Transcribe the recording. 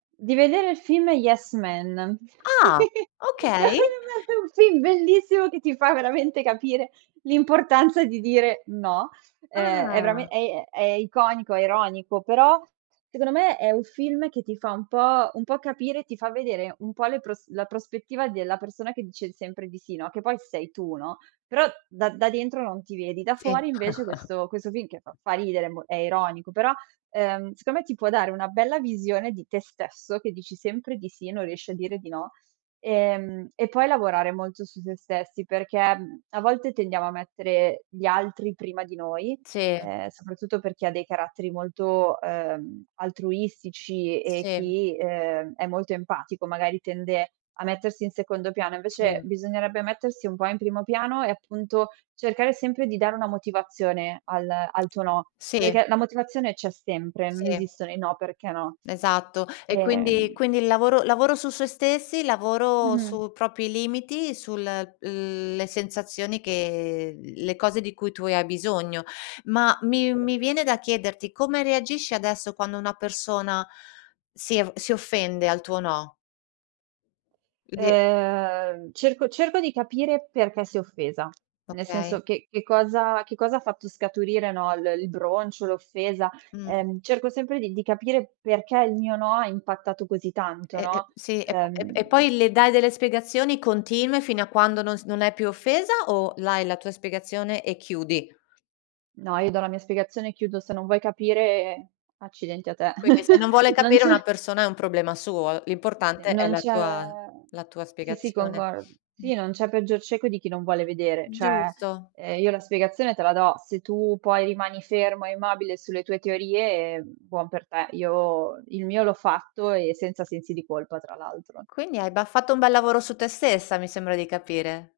Di vedere il film Yes Man. Ah, È okay. un film bellissimo che ti fa veramente capire l'importanza di dire no. Ehm, è verame Ah. è è iconico, è ironico, però secondo me è un film che ti fa un po' un po' capire ti fa vedere un po' le pros la prospettiva della persona che dice sempre di sì, no. Che poi sei tu, no, però da da dentro non ti vedi, da Sì. fuori invece questo questo film che fa fa ridere, è mo è ironico, però, ehm, secondo me ti può dare una bella visione di te stesso, che dici sempre di sì e non riesci a dire di no. Ehm e poi lavorare molto su sé stessi, perché a volte tendiamo a mettere gli altri prima di noi, Sì. ehm, soprattutto per chi ha dei caratteri molto, uhm, altruistici e e Sì. chi, ehm, è molto empatico, magari tende a mettersi in secondo piano, invece Sì. bisognerebbe mettersi un po' in primo piano e appunto cercare sempre di dare una motivazione al al tuo no, Sì. perché la motivazione c'è sempre, non Sì. esistono i no, perché no. Esatto e quindi Ehm quindi il lavoro lavoro su sé stessi, lavoro Mh-mh. su propri limiti, sul le sensazioni che le cose di cui tu hai bisogno. Ma mi [unintelligible] mi viene da chiederti come reagisci adesso quando una persona si av si offende al tuo no? [unintelligible] Ehm cerco cerco di capire perché si è offesa, nel Okay. senso che che cosa che cosa ha fatto scaturire, no, l il broncio, l'offesa, Mh. ehm, cerco sempre di di capire perché il mio no ha impattato così tanto, E e no. sì, e po e Uhm poi le dai delle spiegazioni continue fino a quando non s non è più offesa o dai la tua spiegazione e chiudi? No, io do la mia spiegazione e chiudo. Se non vuoi capire, accidenti a te. Quindi se non vuole Non capire c'è una persona è un problema suo, Se l'importante è non la c'è tua la tua sì, sì, spiegazione. congor Mh. sì non c'è peggior cieco di chi non vuole vedere, cioè Giusto. uhm io la spiegazione te la do, se tu poi rimani fermo e mobile sulle tue teorie, buon per te. Io il mio l'ho fatto e senza sensi di colpa tra l'altro. Quindi hai bah, fatto un bel lavoro su te stessa, mi sembra di capire.